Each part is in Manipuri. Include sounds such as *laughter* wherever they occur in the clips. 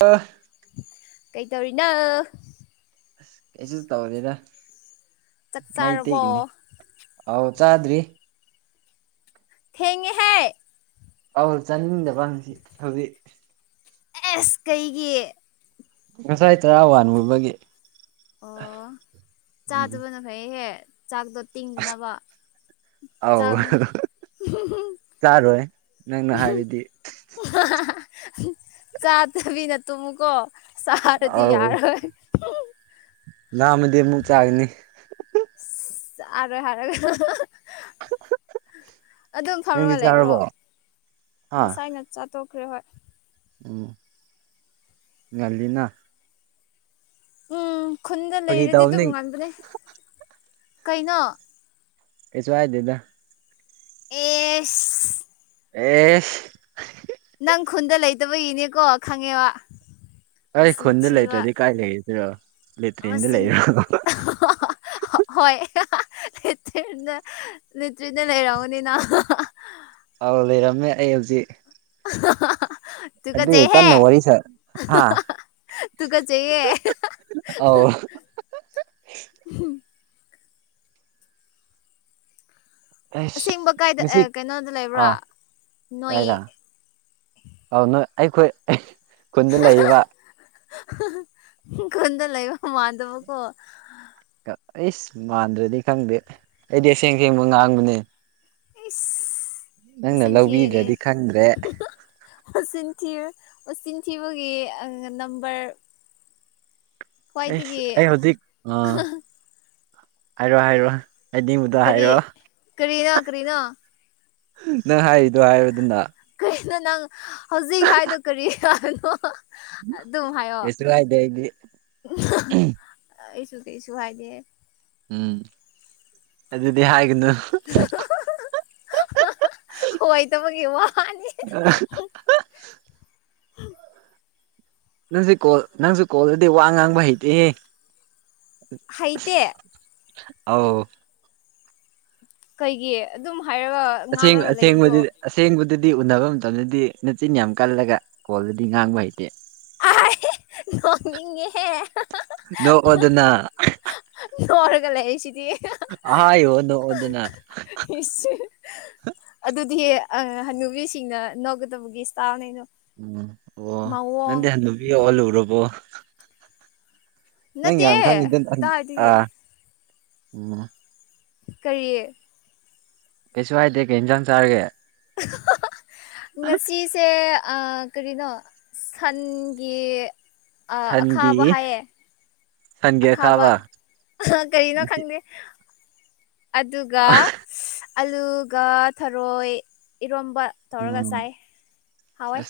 ꯑ ꯀꯩꯇꯧꯔꯤꯅ ꯑ ꯀꯩꯁꯨ ꯇꯧꯔꯦꯗ ꯆꯥꯛ ꯆꯥꯔꯕꯣ ꯃꯥꯏꯇꯩꯅꯤ ꯑꯥꯎ ꯆꯥꯗ꯭ꯔꯤ ꯊꯦꯡꯉꯤ ꯍꯦ ꯑꯧ ꯆꯥꯅꯤꯡꯗꯕꯪꯁꯤ ꯍꯧꯖꯤꯛ ꯑꯦꯁ ꯀꯩꯒꯤ ꯉꯁꯥꯏ ꯇꯔꯥ ꯋꯥꯟꯃꯨꯕꯒꯤ ꯑꯣ ꯎꯝ ꯆꯥꯗꯕꯅ ꯐꯩꯍꯦ ꯆꯥꯛꯗꯣ ꯇꯤꯡꯗꯅꯕ ꯑꯧ ꯆꯥꯛꯅ ꯆꯥꯔꯣꯏ ꯅꯪꯅ ꯍꯥꯏꯔꯗꯤ ꯆꯥꯇ ꯅ ꯇꯨꯃꯨꯀꯣ ꯆꯍꯔꯗꯤ ꯑꯧ ꯌꯥꯔ ꯍꯣꯏ ꯂꯥꯝꯃꯗꯤ ꯑꯃꯨꯛ ꯆꯥꯒꯅꯤ ꯑꯗꯨ ꯍꯥꯏ ꯑꯗꯨꯝ ꯅꯪꯗꯤ ꯐꯝꯔꯒ ꯆꯥꯔꯕꯣ ꯂꯩꯔꯣ ꯍꯥ ꯉꯁꯥꯏꯅ ꯆ ꯇꯧꯈ꯭ꯔꯦ ꯍꯣꯏ ꯎꯝ ꯌꯥꯂꯤꯅ ꯎꯝ ꯈꯨꯟꯗ ꯐꯥꯒꯤ ꯂꯩꯔꯗꯤ ꯑꯗꯨꯝ ꯇꯧꯕꯅꯤ ꯉꯥꯟꯕꯅꯦ ꯀꯩꯅꯣ ꯀꯩꯁꯨ ꯍꯥꯏꯗꯦꯗ ꯑꯦ ꯑꯦ ꯅꯪ ꯈꯨꯟꯗ ꯂꯩꯇꯕꯒꯤꯅꯦꯀꯣ ꯈꯪꯉꯦꯕ ꯑꯩꯣꯏ ꯃꯁꯤꯡ ꯈꯣꯟꯗ ꯂ ꯊꯤꯕ ꯂꯩꯇꯗꯤ ꯀꯥꯏ ꯂꯩ꯭ꯔꯣ ꯍꯣꯏ ꯅꯇ꯭ꯅ ꯅꯇ꯭ꯔꯤꯅ ꯂꯩꯔꯥꯎꯅꯤꯅ ꯑꯥꯎ ꯂꯩꯔꯝꯃꯦ ꯑꯩ ꯍꯧꯖꯤꯛ ꯑꯗꯨꯒꯤ ꯇꯨꯀꯠꯆꯩꯍꯦ ꯀꯟꯅ ꯋꯥꯔꯤ ꯁꯥ ꯍꯥ ꯇꯨ ꯀꯠꯆꯩꯌꯦ *inaudible* ꯑꯧ ꯑꯩꯁ ꯑꯁꯦꯡꯕ ꯀꯥꯏꯗ ꯉꯁꯤ ꯀꯩꯅꯣꯗ ꯂꯩꯕ꯭ꯔꯥ ꯑꯥ ꯅꯣꯏ ꯑꯥꯎ ꯅꯣꯏ ꯑꯩꯈꯣꯏ ꯈꯨꯟꯗ ꯂꯩꯌꯦꯕ ꯈꯨꯟꯗ ꯂꯩꯕ ꯃꯥꯟꯗꯥꯕꯀꯣ ꯑꯩꯁ ꯃꯥꯟꯗ꯭ꯔꯗꯤ ꯈꯪꯗꯦ ꯑꯩꯗꯤ ꯑꯁꯦꯡ ꯁꯦꯡꯕ ꯉꯥꯡꯕꯅꯦ ꯑꯦ ꯅꯪꯅ ꯂꯧꯕꯤꯗ꯭ꯔꯗꯤ ꯈꯪꯗ꯭ꯔꯦ ꯊꯤꯟ ꯊꯕꯒꯤ ꯑ ꯅꯝꯕꯝꯕꯔ ꯑꯦ ꯑꯩ ꯍꯧꯖꯤꯛ ꯑ ꯍꯥꯏꯔꯣ ꯍꯥꯏꯔꯣ ꯑꯩꯗꯤꯕꯨꯗ ꯍꯥꯏꯔꯣ ꯀ꯭ꯔꯦꯗꯣ ꯅꯪ ꯍꯥꯏꯔꯤꯗꯣ ꯍꯥꯏꯕꯗꯨꯅ ꯀꯔꯤꯅꯣ ꯅꯪ ꯍꯧꯖꯤꯛ ꯍꯥꯏꯗꯣ ꯀꯔꯤ ꯀꯅꯣ ꯑꯗꯨꯝ ꯍꯥꯏꯌꯣ ꯀꯩꯁꯨ ꯍꯥꯏꯗꯦ ꯑꯩꯗꯤ ꯀꯩꯁꯨ ꯍꯥꯏꯗꯤꯦ ꯎꯝ ꯑꯗꯨꯗꯤ ꯍꯥꯏꯒꯅ *unintelligible* ꯑ‌ꯣꯏꯗꯕꯒꯤ ꯋꯥꯅꯤ *unintelligible* ꯅꯪꯁꯨ ꯀꯣꯜ ꯅꯪꯁꯨ ꯀꯣꯜꯂꯗꯤ ꯋꯥ ꯉꯥꯡꯕ ꯍꯩꯇꯦ ꯍꯩꯇ ꯑꯥꯎ ꯀꯩꯒꯤ ꯑꯗꯨꯝ ꯍꯥꯏꯔꯒ ꯑꯁꯦꯡ ꯉꯥꯡꯔꯒ ꯂꯩꯕꯗꯣ ꯑꯁꯦꯡꯁꯦꯡ ꯑꯗꯨꯗꯤ ꯎꯅꯕ ꯃꯇꯝꯗꯗꯤ ꯅꯆꯤꯟ ꯌꯥꯝ ꯀꯜꯂꯒ ꯀꯣꯜꯗꯗꯤ ꯉꯥꯡꯕ ꯍꯩꯇꯦ ꯑꯥꯏ ꯅꯣꯛꯅꯤꯡꯉꯦꯍꯦ ꯅꯣꯛꯑꯣ ꯑꯗꯨꯅ ꯁꯤꯗ ꯂꯩꯁꯤꯗꯤ ꯅꯣꯛꯑꯣꯗꯅ ꯑꯗꯨꯗꯤ ꯑ ꯍꯅꯨꯕꯤꯁꯤꯡꯅ ꯅꯧꯒꯗꯕꯒꯤ ꯁ꯭ꯇꯥꯏꯜꯅꯤꯗ ꯎꯝ ꯑꯣ ꯅꯪꯗꯤ ꯍꯅꯨꯕꯤ ꯑꯣꯜꯂꯨꯔꯕꯣ ꯅꯪ ꯅꯠꯇꯦ ꯌꯥꯝ ꯈꯥꯡꯉꯗ ꯀꯥꯏꯗꯒꯤ ꯑꯥ ꯎꯝ ꯀꯔꯤꯌꯦ ꯀꯩꯁꯨ ꯍꯥꯏꯥꯏꯗꯦ ꯀꯦ ꯏꯟꯖꯥꯡ ꯆꯥꯔꯒꯦ ꯉꯁꯤꯁꯦ ꯀꯔꯤꯅꯣ ꯁꯟꯒꯤ ꯁꯟꯒꯤ ꯑꯈꯥꯕ ꯍꯥꯏꯌꯦ ꯑꯈꯥꯕ ꯀꯔꯤꯅꯣ ꯈꯪꯗꯦ ꯑꯗꯨꯒ ꯑꯂꯨꯒ ꯊꯔꯣꯏ ꯏꯔꯣ ꯕ ꯇꯧꯔꯒ ꯆꯥꯏ ꯍꯥꯎꯋꯦ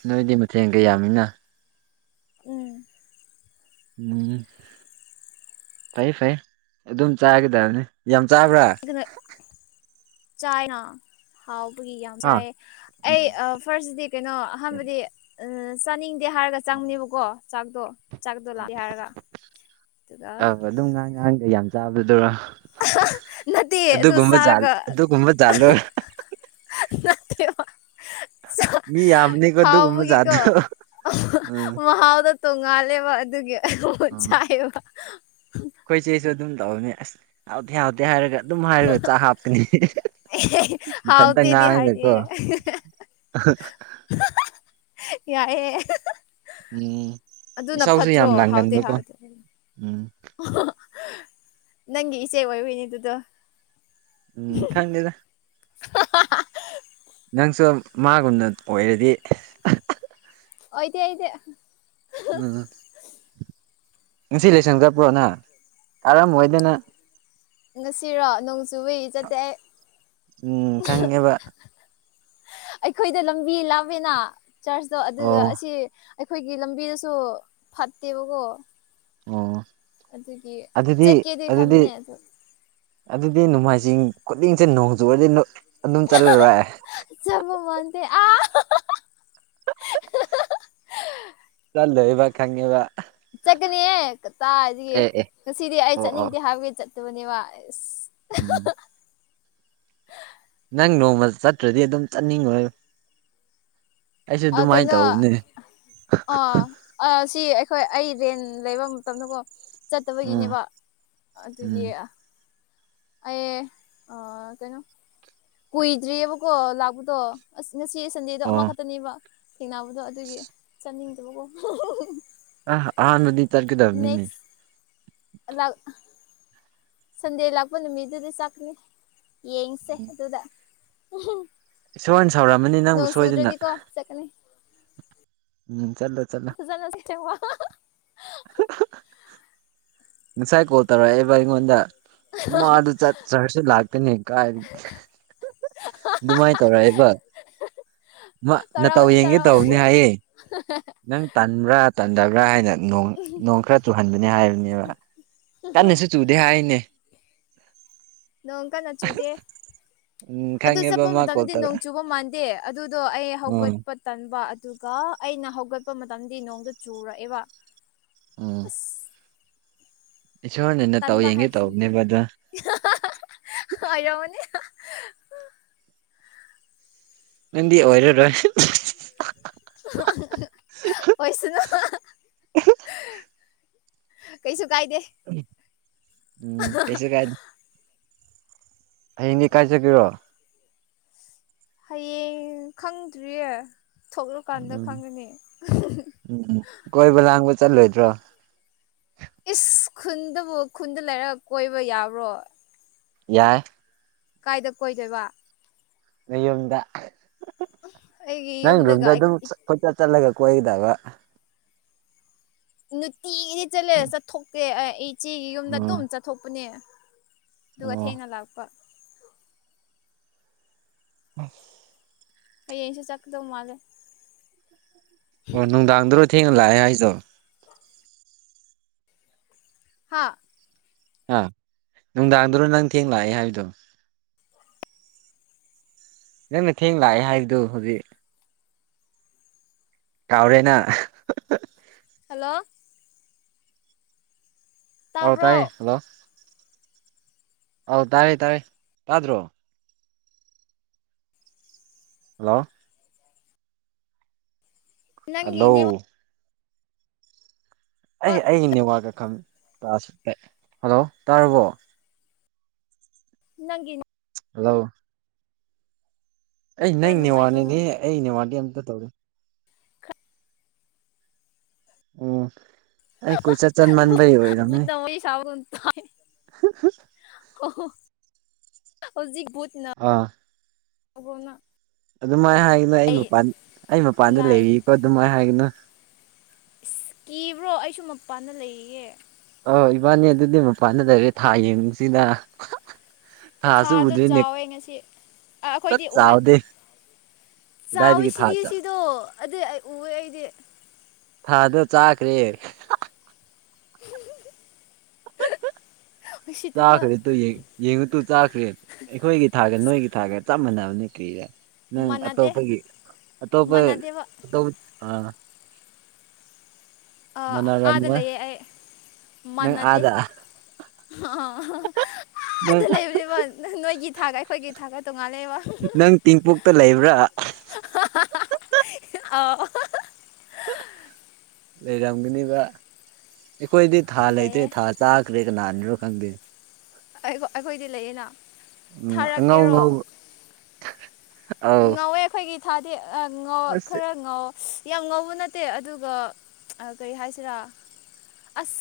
ꯊꯦꯡꯒ ꯌꯥꯃꯤꯅ ꯎꯝ ꯎꯝ ꯐꯩ ꯐꯩ ꯑꯗꯨꯝ ꯆꯥꯒꯗꯕꯅꯤ ꯌꯥꯝ ꯇꯥꯕ꯭ꯔꯥ ꯆꯥꯏ ꯍꯥꯎ ꯒꯤ ꯌꯥꯝ ꯍꯥ ꯆꯥꯏꯌꯦ ꯑꯩ ꯐꯥꯔꯁꯗꯤ ꯀꯩꯅꯣ ꯑꯍꯥꯟꯕꯗꯤ ꯆꯥꯅꯤꯡ ꯗꯤ ꯍꯥꯏꯔꯒ ꯆꯪꯕꯅꯦꯕꯀꯣ ꯆꯥꯛꯇꯣ ꯆꯥꯛꯇꯣ ꯂꯥꯛꯑꯦ ꯍꯥꯏꯔꯒ ꯑꯗꯨꯒ ꯑꯥꯎ ꯑꯗꯨꯝ ꯉꯥꯡ ꯉꯥꯡꯒ ꯌꯥꯝ ꯆꯥꯕꯗꯨꯔꯣ ꯅꯠꯇꯦ ꯑꯗꯨ ꯑꯗꯨꯒꯨꯝꯕ ꯖꯥꯠ ꯆꯥꯔꯒ ꯑꯗꯨꯒꯨꯝꯕ ꯖꯥꯠꯂꯣ ꯅꯅꯥ ꯃꯤ ꯌꯥꯝꯕꯅꯤꯀꯣ ꯑꯗꯨꯒꯨꯝꯕ ꯍꯥꯎꯥꯎꯕꯨꯒꯤ ꯀ ꯖꯥꯠꯇꯣ ꯎꯝ ꯃꯍ ꯍꯥꯎꯗ ꯇꯣꯡꯉꯥꯜꯂꯦꯕ ꯑꯗꯨꯒꯤꯣꯠ ꯆꯥꯏꯑꯕ ꯑꯩꯈꯣꯏꯆꯦꯁꯨ ꯑꯗꯨꯝ ꯇꯧꯅꯤ ꯑꯁ ꯍꯥꯎꯗꯦ ꯍꯥꯎꯗꯦ ꯍꯥꯏꯔꯒ ꯑꯗꯨꯝ ꯍꯥꯏꯔꯒ ꯆꯥꯛ ꯍꯥꯞꯀꯅꯤ ꯃꯊꯟꯇ ꯍꯥꯎꯇꯦꯗꯤ ꯍꯥꯏꯗꯦ ꯉꯥꯡꯉꯒꯦꯀꯣ ꯑ ꯌꯥꯏꯏꯦ ꯎꯝ ꯑꯗꯨꯅ ꯏꯁꯧꯁꯨ ꯐꯠꯇ꯭ꯔꯣ ꯌꯥꯝ ꯍꯥꯎꯇꯦ ꯂꯥꯡꯒꯟꯕꯀꯣ ꯍꯥꯎꯇꯦ ꯎꯝ ꯅꯪꯒꯤ ꯏꯆꯦ ꯑꯣꯏꯔꯨꯅꯦ ꯑꯗꯨꯗ ꯎꯝ ꯈꯪꯗꯗ *unintelligible* ꯅꯪꯁꯨ ꯃꯥꯒꯨꯝꯅ ꯑꯣꯏꯔꯗꯤ ꯑꯣꯏꯗꯤ ꯑꯩꯗꯤ ꯎꯝ ꯉꯁꯤ ꯂꯩꯁꯪ ꯆꯠꯄ꯭ꯔꯣꯅ ꯀꯔꯝ ꯑꯣꯏꯣꯏꯗꯅ ꯉꯁꯤꯔꯣ ꯅꯣꯡ ꯆꯨꯕꯏ ꯆꯠꯇꯦ ꯎꯝ ꯈꯪꯉꯦꯕ ꯑꯩꯈꯣꯏꯗ ꯂꯝꯕꯤ ꯂꯥꯞꯃꯦꯅ ꯆꯥꯔꯖꯇꯣ ꯑꯗꯨꯒ ꯑꯣ ꯑꯁꯤ ꯑꯩꯈꯣꯏꯒꯤ ꯂꯝꯕꯤꯗꯁꯨ ꯐꯠꯇꯦꯕꯀꯣ ꯑꯣ ꯑꯗꯨꯒꯤ ꯑꯗꯨꯗꯤ ꯆꯠꯀꯦꯗꯤ ꯈꯕꯅꯦ ꯑꯗꯨꯗꯤ ꯑꯗꯣ ꯑꯗꯨꯗꯤ ꯅꯣꯡꯃꯥꯏꯖꯤꯡ ꯈꯨꯗꯤꯡꯁꯦ ꯅꯣꯡꯖꯨꯨꯔꯗꯤ ꯆꯃ ꯃꯣꯟꯗ ꯑ *inaudible* ꯆꯜꯗꯦ ꯏꯕ ꯈꯪꯕ ꯆꯠꯀꯅꯤꯌ‌ꯦ ꯀꯇꯥꯏꯇꯒꯤ ꯑꯦ ꯑꯦ ꯉꯁꯤꯗꯤ ꯑꯩ ꯑꯣ ꯑꯣ ꯆꯠꯅꯤꯡꯗꯦ ꯍꯥꯏꯕꯒꯤ ꯆꯠꯇꯕꯅꯦꯕ ꯑꯁ ꯎꯝ ꯅꯪ ꯅꯣꯡꯃ ꯆꯠꯇ꯭ꯔꯗꯤ ꯑꯗꯨꯝ ꯆꯠꯅꯤꯡꯉꯣꯏ ꯑꯩꯁꯨ ꯑ ꯑꯗꯨꯃꯥꯏꯅ ꯀꯩꯅꯣ ꯇꯧꯕꯅꯦ ꯑ ꯁꯤ ꯍꯣꯏ ꯑꯩ ꯔꯦꯟ ꯂꯩꯕ ꯃꯇꯝꯗꯀꯣ ꯎꯝ ꯆꯠꯇꯕꯒꯤꯅꯦꯕ ꯑꯗꯨꯒꯤ ꯎꯝ ꯑ ꯑꯦ ꯑ ꯀꯩꯅꯣ ꯀꯨꯏꯗ꯭ꯔꯤꯑꯕꯀꯣ ꯂꯥꯛꯄꯗꯣ ꯑꯁ ꯉꯁꯤ ꯁꯟꯗꯦꯗꯣ ꯑꯣ ꯑꯃꯈꯛꯇꯅꯦꯕ ꯊꯦꯡꯅꯕꯗꯣ ꯑꯗꯨꯒꯤ ꯆꯠꯅꯤꯡꯗꯕꯀꯣ ꯑ ꯑꯥ ꯅꯗꯤ ꯇꯔ ꯀꯗꯕꯅꯤꯅꯦ ꯅꯦꯛꯁ ꯂꯥꯛ ꯁꯟꯗꯦ ꯂꯥꯛꯄ ꯅꯨꯃꯤꯠꯗꯨꯗꯤ ꯆꯥꯛꯀꯅꯤ ꯌꯦꯡꯁꯦ ꯑꯗꯨꯗ ꯏꯁꯣꯔꯅ ꯁꯥꯎꯔꯝꯃꯅꯤ ꯅꯪꯕꯨ ꯅꯣꯡ ꯁꯣꯏꯗꯅ ꯆꯨꯗ꯭ꯔꯗꯤꯀꯣ ꯆꯠꯀꯅꯤ ꯎꯝ ꯆꯠꯂꯣ ꯆꯠꯂꯣ ꯑꯖꯅ ꯁꯤꯇ ꯋꯥ ꯁꯥꯏ ꯀꯣꯇꯥꯔꯕ ꯏꯪꯣꯟꯟ ꯃ ꯑꯗꯨ ꯆ ꯆꯔꯁꯨ ꯂꯥꯛꯇꯅꯤ ꯀ ꯑꯗꯨꯃꯥꯏꯅ ꯇꯧꯔꯛꯑꯦꯕ ꯃꯇꯧ ꯇꯧꯔꯛꯑꯣꯅꯤ ꯌꯦꯡꯒꯦ ꯇꯧꯔꯛꯑꯣꯅꯤ ꯇꯧꯕꯅꯤ ꯍꯥꯏꯌꯦ ꯅꯪ ꯇꯟꯕ꯭ꯔꯥ ꯇꯟꯗꯕ꯭ꯔꯥ ꯍꯥꯏꯅ ꯅꯣꯡ ꯅꯣꯡ ꯈꯔ ꯆꯨꯍꯟꯕꯅꯦ ꯍꯥꯏꯕꯅꯦꯕ ꯀꯟꯅꯁꯨ ꯆꯨꯗꯦ ꯍꯥꯏꯔꯤꯅꯦ ꯅꯣꯡꯀ ꯅꯆꯨꯗꯦ ꯎꯝ ꯑꯗꯨ ꯈꯪꯉꯦꯕ ꯆꯠꯄ ꯃꯥ ꯀꯣꯜ ꯃꯇꯝꯗꯤ ꯅꯣꯡ ꯇꯧꯔꯛꯑꯦ ꯆꯨꯕ ꯃꯥꯟꯗꯦ ꯑꯗꯨꯗꯣ ꯑꯩ ꯎꯝ ꯍꯧꯒꯠꯄ ꯇꯟꯕ ꯑꯗꯨꯒ ꯑꯩꯅ ꯍꯧꯒꯠꯄ ꯃꯇꯝꯗꯤ ꯅꯣꯡꯗ ꯆꯨꯔꯛꯑꯦꯕ ꯎꯝ ꯏꯁꯣꯔꯅꯅ ꯇꯧ ꯇꯟꯕ ꯌꯦꯡꯒꯦ ꯍꯥꯏꯕꯁꯤꯅꯤ ꯇꯧꯕꯅꯦꯕ ꯑꯗ ꯑꯣꯏꯔꯝꯃꯅꯤ ꯅꯗꯤ ꯑꯣꯏꯔꯔꯣꯏ ꯑꯣꯈꯣꯏꯁꯨꯅ ꯀꯩꯁꯨ ꯀꯥꯏꯗꯦ ꯎꯝ ꯍ ꯀꯥꯏ ꯆ ꯀꯔꯣ ꯍꯌꯦꯡ ꯈꯪꯗ꯭ꯔꯤꯌꯦ ꯊꯣꯛꯂꯛꯀꯥꯟꯗ ꯎꯝ ꯈꯪꯒꯅꯤ ꯎꯝ ꯀꯣꯏꯕ ꯂꯥꯡꯕ ꯆꯠꯂꯣꯏꯗ꯭ꯔꯣ ꯏꯁ ꯈꯨꯟꯗꯕꯨ ꯈꯨꯟꯗ ꯂꯩꯔ ꯀꯣꯏꯕ ꯌꯥꯕ꯭ꯔꯣ ꯌꯥꯏ ꯀꯥꯏꯗ ꯀꯣꯏꯗꯣꯏꯕ ꯅ ꯌꯨꯝꯗ ꯑꯩꯒꯤ ꯅꯪ ꯌꯨꯝꯗꯒ ꯌꯣꯝꯗ ꯑꯗꯨꯝ ꯈꯣꯏꯆꯠ ꯆꯠꯂꯒ ꯀꯣꯏꯗꯕ ꯅꯨꯡꯇꯤꯒꯤꯗꯤ ꯆꯠꯂꯦ ꯆꯠꯊꯣꯛꯀꯦ ꯑꯩ ꯏꯆꯦꯒꯤ ꯌꯨꯝꯗ ꯎꯝ ꯑꯗꯨꯝ ꯆꯠꯊꯣꯛꯄꯅꯦ ꯑꯗꯨꯒ ꯑꯣ ꯊꯦꯡꯅ ꯂꯥꯛꯄ ꯎꯝ ꯍꯌꯦꯡꯁ‌ꯦ ꯆꯠꯀꯗꯧ ꯃꯥꯜꯂꯦ ꯑꯣ ꯅꯨꯡꯗꯥꯡꯗꯔꯣꯏ ꯊꯦꯡꯅ ꯂꯥꯛꯑꯦ ꯍꯥꯏꯁꯣ ꯍꯥ ꯑꯥ ꯅꯨꯡꯗꯥꯡꯗꯨꯔꯣ ꯅꯪ ꯊꯦꯡ ꯂꯥꯛꯑꯦ ꯍꯥꯏꯕꯗꯣ ꯅꯪꯅ ꯊꯦꯡ ꯂꯥꯛꯑꯦ ꯍꯥꯏꯗꯨ ꯍꯧꯖꯤꯛ ꯀꯥꯎꯔꯦꯅ ꯍꯜꯂꯣ ꯑꯥꯎ ꯇꯥꯕ꯭ꯔꯣ ꯇꯥꯏ ꯍꯜꯂꯣ ꯑꯧ ꯇꯥꯔꯦ ꯇꯥꯔꯦ ꯇꯥꯗ꯭ꯔꯣ ꯍꯜꯂꯣ ꯅꯪꯒꯤ ꯍꯜꯂꯣ ꯑꯩ ꯅꯦꯠꯋꯥꯛ ꯑꯩꯒꯤ ꯅꯦꯋꯥꯛꯀ ꯍꯜꯂꯣ ꯇꯥꯔꯕꯣ ꯅꯪꯒꯤ ꯍꯜꯂꯣ ꯑꯩ ꯈꯔ ꯅꯪ ꯅꯨꯡꯉꯥꯏꯇꯕ ꯅꯦꯠꯋꯥꯛꯅꯤꯅꯦ ꯑꯩꯅꯦꯠꯋꯥꯛꯇꯤ ꯑꯝꯇ ꯇꯧꯗꯦ ꯑꯣ ꯑꯩ ꯀꯣꯏ ꯆꯠ ꯆꯟ ꯃꯥꯟꯕꯩ ꯑꯣꯏꯔꯝꯃꯦ ꯕꯨꯠꯅ ꯋꯥꯔꯤ ꯁꯥꯕꯒꯨꯝ ꯇꯥꯏ ꯍꯧꯖꯤꯛ ꯕꯨꯠꯅ ꯑꯥ ꯑꯗꯨꯃꯥꯏꯅ ꯍꯥꯏꯒꯅꯣ ꯑꯩ ꯃꯄꯥꯟ ꯑꯩ ꯃꯄꯥꯟꯗ ꯂꯥꯏ ꯂꯩꯔꯤꯀꯣ ꯑꯗꯨꯃꯥꯏꯅ ꯍꯥꯏꯒꯅꯣ ꯏꯁ ꯀꯤꯕ꯭ꯔꯣ ꯑꯩꯁꯨ ꯃꯄꯥꯟꯗ ꯂꯩꯔꯤꯌꯦ ꯑꯣ ꯏꯕꯅꯤ ꯑꯗꯨꯗꯤ ꯃꯄꯥꯟꯗ ꯂꯩꯔꯦ ꯊꯥ ꯌꯦꯡꯁꯤꯗ ꯊꯥꯗ ꯆꯥꯎꯋꯦ ꯉꯁꯤ ꯄꯨꯂꯞ ꯑꯩꯈꯣꯏꯗꯤ ꯎꯑꯦ ꯆꯥꯎꯗꯦ ꯆꯥꯎꯋꯦ ꯀꯗꯥꯏꯗꯒꯤ ꯊꯥ ꯁꯤꯗꯤ ꯁꯤꯗꯣ ꯑꯗꯨ ꯑꯩ ꯎꯑꯦ ꯑꯩꯗꯤ ꯊꯥꯗꯣ ꯆꯥꯈ꯭ꯔꯦ *inaudible* ꯎꯁꯤꯠꯇꯕ ꯆꯥꯈ꯭ꯔꯦ ꯇ ꯌꯦꯡꯉꯨ ꯇꯨ ꯆꯥꯈ꯭ꯔꯦ ꯑꯩꯈꯣꯏꯒꯤ ꯊꯥꯒ ꯅꯣꯏꯒꯤ ꯊꯥꯒ ꯆꯞ ꯃꯥꯟꯅꯕ ꯅꯤ ꯀꯔꯤꯔ ꯅꯪ ꯃꯥꯟꯅꯗꯦ ꯑꯇꯣꯞꯄꯒꯤ ꯑꯇꯣꯞꯄ ꯃꯥꯟꯅꯗꯦꯕ ꯑꯇꯣꯞ ꯑ ꯑꯥꯗ ꯃꯥꯟꯅꯔꯝꯃꯣꯏ ꯂꯩꯌꯦ ꯑꯩ ꯅꯪ ꯃꯥꯟꯅꯗꯦ ꯑꯥꯗ ꯑ ꯅꯪ ꯑꯗ ꯂꯩꯕꯅꯦꯕ ꯅꯣꯏꯒꯤ ꯊꯥꯒ ꯑꯩꯈꯣꯏꯒꯤ ꯊꯥꯒ ꯇꯣꯉꯥꯜꯂꯦꯕ ꯅꯪ ꯇꯦꯡꯄꯣꯛꯇ ꯂꯩꯕ꯭ꯔꯥ ꯑꯥꯎ ꯂꯩꯔꯝꯒꯅꯤꯕ ꯑꯩꯈꯣꯏꯗꯤ ꯊꯥ ꯂꯩꯇꯦ ꯂꯩꯌꯦ ꯊꯥ ꯆꯥꯈ꯭ꯔꯦ ꯀꯅꯥꯅꯔꯣ ꯈꯪꯗꯦ ꯑꯩꯈꯣꯏꯗꯤ ꯂꯩꯌꯦꯅ ꯎꯝ ꯑꯉꯧ ꯊꯥꯔꯛꯀꯦꯔꯣ ꯉꯧꯕ ꯑꯧ ꯉꯧꯋꯦ ꯑꯩꯈꯣꯏꯒꯤ ꯊꯥꯗꯤ ꯉ ꯑꯁ ꯈꯔ ꯉꯧꯋꯦ ꯌꯥꯝ ꯉꯧꯕ ꯅꯠꯇꯦ ꯑꯗꯨꯒ ꯀꯔꯤ ꯍꯥꯏꯁꯤꯔꯥ ꯑꯁ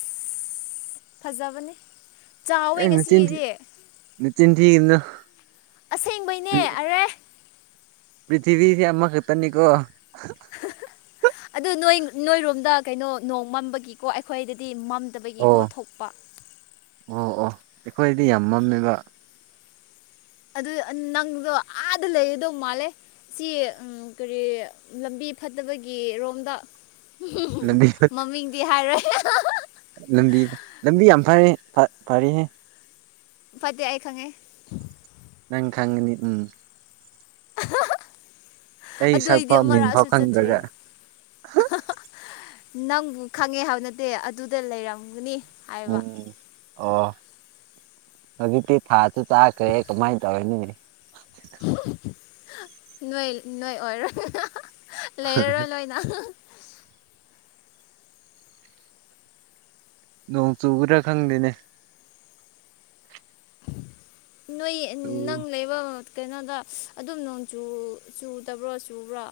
ꯐꯖꯕꯅꯦ ꯆꯥꯎꯋꯦ ꯑꯦ ꯅꯆꯤꯟ ꯉꯁꯤꯒꯤꯗꯤ ꯅꯆꯤꯟ ꯊꯤꯒꯅꯨ ꯑꯁꯦꯡꯕꯩꯅꯦ ꯑꯔꯦ ꯄ꯭ꯔꯤꯊꯤꯕꯤꯁꯤ ꯑꯃꯛ ꯈꯛꯇꯅꯤꯀꯣ ꯑꯗꯨ ꯅꯣꯏ ꯅꯣꯏꯔꯣꯝꯗ ꯀꯩꯅꯣ ꯅꯣꯡ ꯃꯝꯕꯒꯤꯀꯣ ꯑꯩꯈꯣꯏꯗꯗꯤ ꯃꯝꯗꯕꯒꯤꯀꯣ ꯑꯣ ꯊꯣꯛꯄ ꯑꯣ ꯑꯣ ꯑꯩꯈꯣꯏꯗꯤ ꯌꯥꯝ ꯃꯝꯃꯤꯕ ꯑꯗꯨꯗ ꯅꯪ ꯑꯗ ꯂꯩꯔꯤꯗꯣ ꯃꯥꯜꯂꯦ ꯁꯤ ꯀꯔꯤ ꯂꯝꯕꯤ ꯐꯠꯇꯕꯒꯤ ꯔꯣꯝꯗ ꯂꯝꯕꯤ ꯃꯃꯤꯡꯗꯤ ꯍꯥꯏꯔꯣꯏ ꯂꯝꯕꯤ ꯂꯝꯕꯤ ꯌꯥꯝ ꯐꯩ ꯐꯔꯤ ꯐꯠꯇꯦ ꯑꯩ ꯈꯪꯉꯦ ꯅꯪ ꯈꯪꯒꯅꯤ ꯎꯝ *inaudible* ꯑꯩ ꯑꯗꯨ ꯑꯩꯗꯤ ꯁꯛꯐꯥꯎ ꯃꯤꯡ ꯐꯥꯎ ꯑꯃꯔꯛꯁꯨ ꯆꯠꯇ꯭ꯔꯤꯌꯦ ꯈꯪꯗ꯭ꯔꯒ ꯅꯪꯕꯨ ꯈꯪꯉꯦ ꯍꯥꯏꯕ ꯅꯠꯇꯦ ꯑꯗꯨꯗ ꯂꯩꯔꯝꯒꯅꯤ ꯍꯥꯏꯕ ꯎꯝ ꯑꯣ ꯍꯧꯖꯤꯛꯇꯤ ꯊꯥꯁꯨ ꯇꯥꯈ꯭ꯔꯦ ꯀꯃꯥꯏꯅ ꯇꯧꯔꯅꯤꯅꯦ ꯅꯣꯏ ꯅꯣꯏ ꯑꯣꯏꯔꯣꯏ ꯂꯩꯔꯔꯣꯏ ꯂꯣꯏꯅ ꯅꯣꯡ ꯆꯨꯕ꯭ꯔꯥ ꯈꯪꯗꯦꯅꯦ ꯅꯣꯏ ꯅꯪ ꯂꯩꯕ ꯀꯩꯅꯣꯗ ꯑꯗꯨꯝ ꯅꯣꯡ ꯆꯨꯗꯕ꯭ꯔꯣ ꯆꯨꯕ꯭ꯔꯣ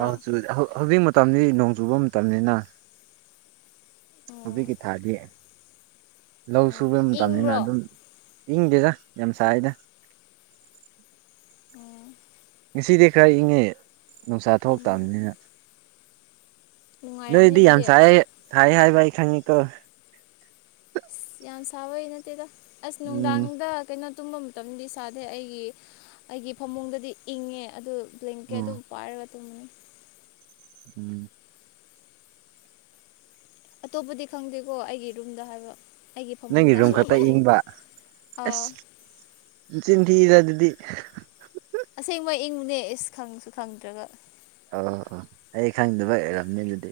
ꯑꯧ ꯍꯧꯖꯤꯛ ꯃꯇꯝꯗꯤ ꯅꯣꯡ ꯆꯨꯕ ꯃꯇꯝꯅꯤꯅ ꯑꯣ ꯍꯧꯕꯤꯀꯤ ꯊꯥꯗꯤ ꯂꯧ ꯑꯣ ꯁꯨꯕ ꯃꯇꯝꯅꯤꯅ ꯏꯪꯕ꯭ꯔꯣ ꯑꯗꯨꯝ ꯏꯪꯗꯦꯗ ꯌꯥꯝ ꯁꯥꯏꯗ ꯑꯣ ꯉꯁꯤꯗꯤ ꯈꯔ ꯏꯪꯉꯦ ꯅꯨꯡꯁꯥ ꯎꯝ ꯊꯣꯛꯂꯛꯇꯕꯅꯤꯅ ꯅꯨꯡꯉꯥꯏꯔꯝꯅꯤ ꯂꯣꯏꯗꯤ ꯌꯥꯝ ꯑꯗꯨꯗꯤ ꯁꯥꯏ ꯁꯥꯏ ꯍꯥꯏꯕ ꯑꯩ ꯈꯪꯉꯤꯀꯣ ꯑꯁ ꯌꯥꯝ ꯁꯥꯕꯩ ꯅꯠꯇꯦꯗ ꯑꯁ ꯎꯝ ꯅꯨꯡꯗꯥꯡꯗ ꯀꯩꯅꯣ ꯇꯨꯝꯕ ꯃꯇꯝꯗꯤ ꯁꯥꯗꯦ ꯑꯩꯒꯤ ꯑꯩꯒꯤ ꯐꯃꯨꯡꯗꯗꯤ ꯏꯪꯉꯦ ꯑꯗꯨ ꯂ꯭ꯂꯀꯦ ꯎꯝ ꯑꯗꯨꯝ ꯄꯥꯏꯔꯒ ꯇꯝ ꯎꯝ ꯑꯇꯣꯞꯄꯗꯤ ꯈꯪꯗꯦꯀꯣ ꯑꯩꯒꯤ ꯔꯨꯝꯗ ꯍꯥꯏꯕ ꯑꯩꯒꯤ ꯅꯪꯒꯤ ꯐꯃꯨꯡꯗ ꯔꯨꯝ ꯈꯛꯇ ꯏꯪꯕ ꯑꯦꯁ ꯑꯥ ꯆꯤꯟꯊꯤꯔ ꯑꯗꯨꯗꯤ ꯑꯁꯦꯡꯕ ꯏꯪꯉꯨꯅꯦ ꯏꯁ ꯈꯪꯁꯨ ꯈꯪꯗ꯭ꯔꯒ ꯑꯣ ꯑꯣ ꯑꯩ ꯈꯪꯗꯕ ꯏꯔꯝꯅꯦ ꯑꯗꯨꯗꯤ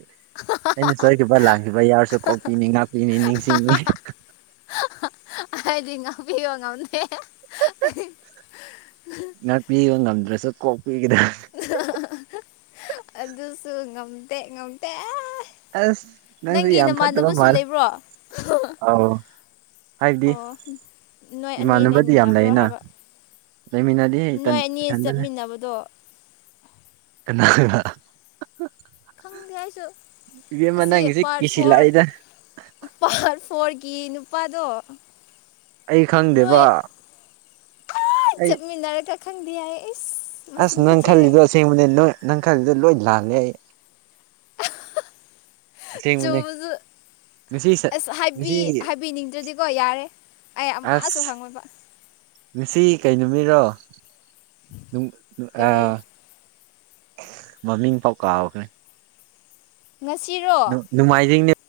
ꯑꯩꯅ ꯁꯣꯈꯤꯕ ꯂꯥꯛꯈꯤꯕ ꯌꯥꯎꯔꯁꯨ ꯀꯣꯛꯄꯤꯅꯤ ꯉꯥꯛꯄꯤꯅꯤ ꯅꯤꯡꯁꯤꯡꯅꯤ ꯍꯥꯏꯗꯤ ꯉꯥꯛꯄꯤꯕ ꯉꯝꯗꯦ ꯅ ꯄꯤꯕ ꯉꯞꯗ꯭ꯔꯁꯨ ꯀꯣ ꯑꯗꯨꯁꯨ ꯉꯝꯗꯦ ꯉꯝꯗꯦ ꯑꯁ ꯅꯪꯁꯨ ꯅꯪꯒꯤ ꯌꯥꯝ ꯐꯠꯇꯕ ꯅꯃꯥꯟꯅꯕꯁꯨ ꯃꯥꯜꯂꯦ ꯂꯩꯕ꯭ꯔꯣ ꯑꯧ ꯍꯥꯏꯕꯗꯤ ꯑꯣ ꯅꯣꯏ ꯑꯅꯤ ꯏꯃꯥꯟꯅꯕꯗꯤ ꯌꯥꯝ ꯂꯩꯃꯤꯟꯅꯕ꯭ꯔꯣ ꯂꯩꯌꯦꯅ ꯍꯥꯏꯕ ꯂꯩꯃꯤꯟꯅꯗꯤ ꯏꯊꯟ ꯅꯣꯏ ꯑꯅꯦ ꯏꯊꯟꯗꯅꯦ ꯆꯠꯃꯤꯟꯅꯕꯗꯣ ꯀꯅꯥꯒ ꯈꯪꯗꯦ ꯍꯥꯏꯁꯨ ꯏꯕꯦꯝꯃ ꯑꯁꯤ ꯅꯪꯒꯤꯁꯤ ꯄꯥꯔꯠ ꯐꯣꯔ ꯀꯤꯁꯤꯜꯂꯛꯏꯗ ꯄꯥꯔ ꯐꯣꯔꯒꯤ ꯅꯨꯄꯥꯗꯣ ꯑꯩ ꯈꯪꯗꯦꯕ ꯑ ꯑꯩ ꯆꯠꯃꯤꯟꯅꯔꯒ ꯈꯪꯗꯤ ꯍꯥꯢ ꯑꯁ ꯅꯪ ꯈꯜꯂꯤꯗꯣ ꯑꯁꯦꯡꯕꯅꯦ ꯅꯣꯏ ꯅꯪ ꯈꯜꯂꯤꯗꯣ ꯂꯣꯏ ꯂꯥꯜꯂꯦ ꯑꯩ ꯑꯁꯦꯡꯕꯅꯦ ꯆꯣꯡꯁꯨ ꯉꯁꯤ ꯑꯁ ꯉꯁꯤ ꯍꯥꯏꯕꯤꯅꯤꯡꯗ꯭ꯔꯗꯤꯀꯣ ꯌꯥꯔꯦ ꯑꯩ ꯑꯃꯁꯨ ꯑꯁ ꯍꯪꯉꯨꯕ ꯉꯁꯤ ꯀꯩ ꯅꯨꯃꯤꯔꯣ ꯅꯨ ꯅꯨ ꯑ ꯀꯔꯤ ꯃꯃꯤꯡ ꯄꯥꯎ ꯀꯥꯈꯅꯤ ꯉꯁꯤꯔꯣ ꯅꯨ ꯅꯨꯡꯃꯥꯏꯖꯤꯡꯅꯤ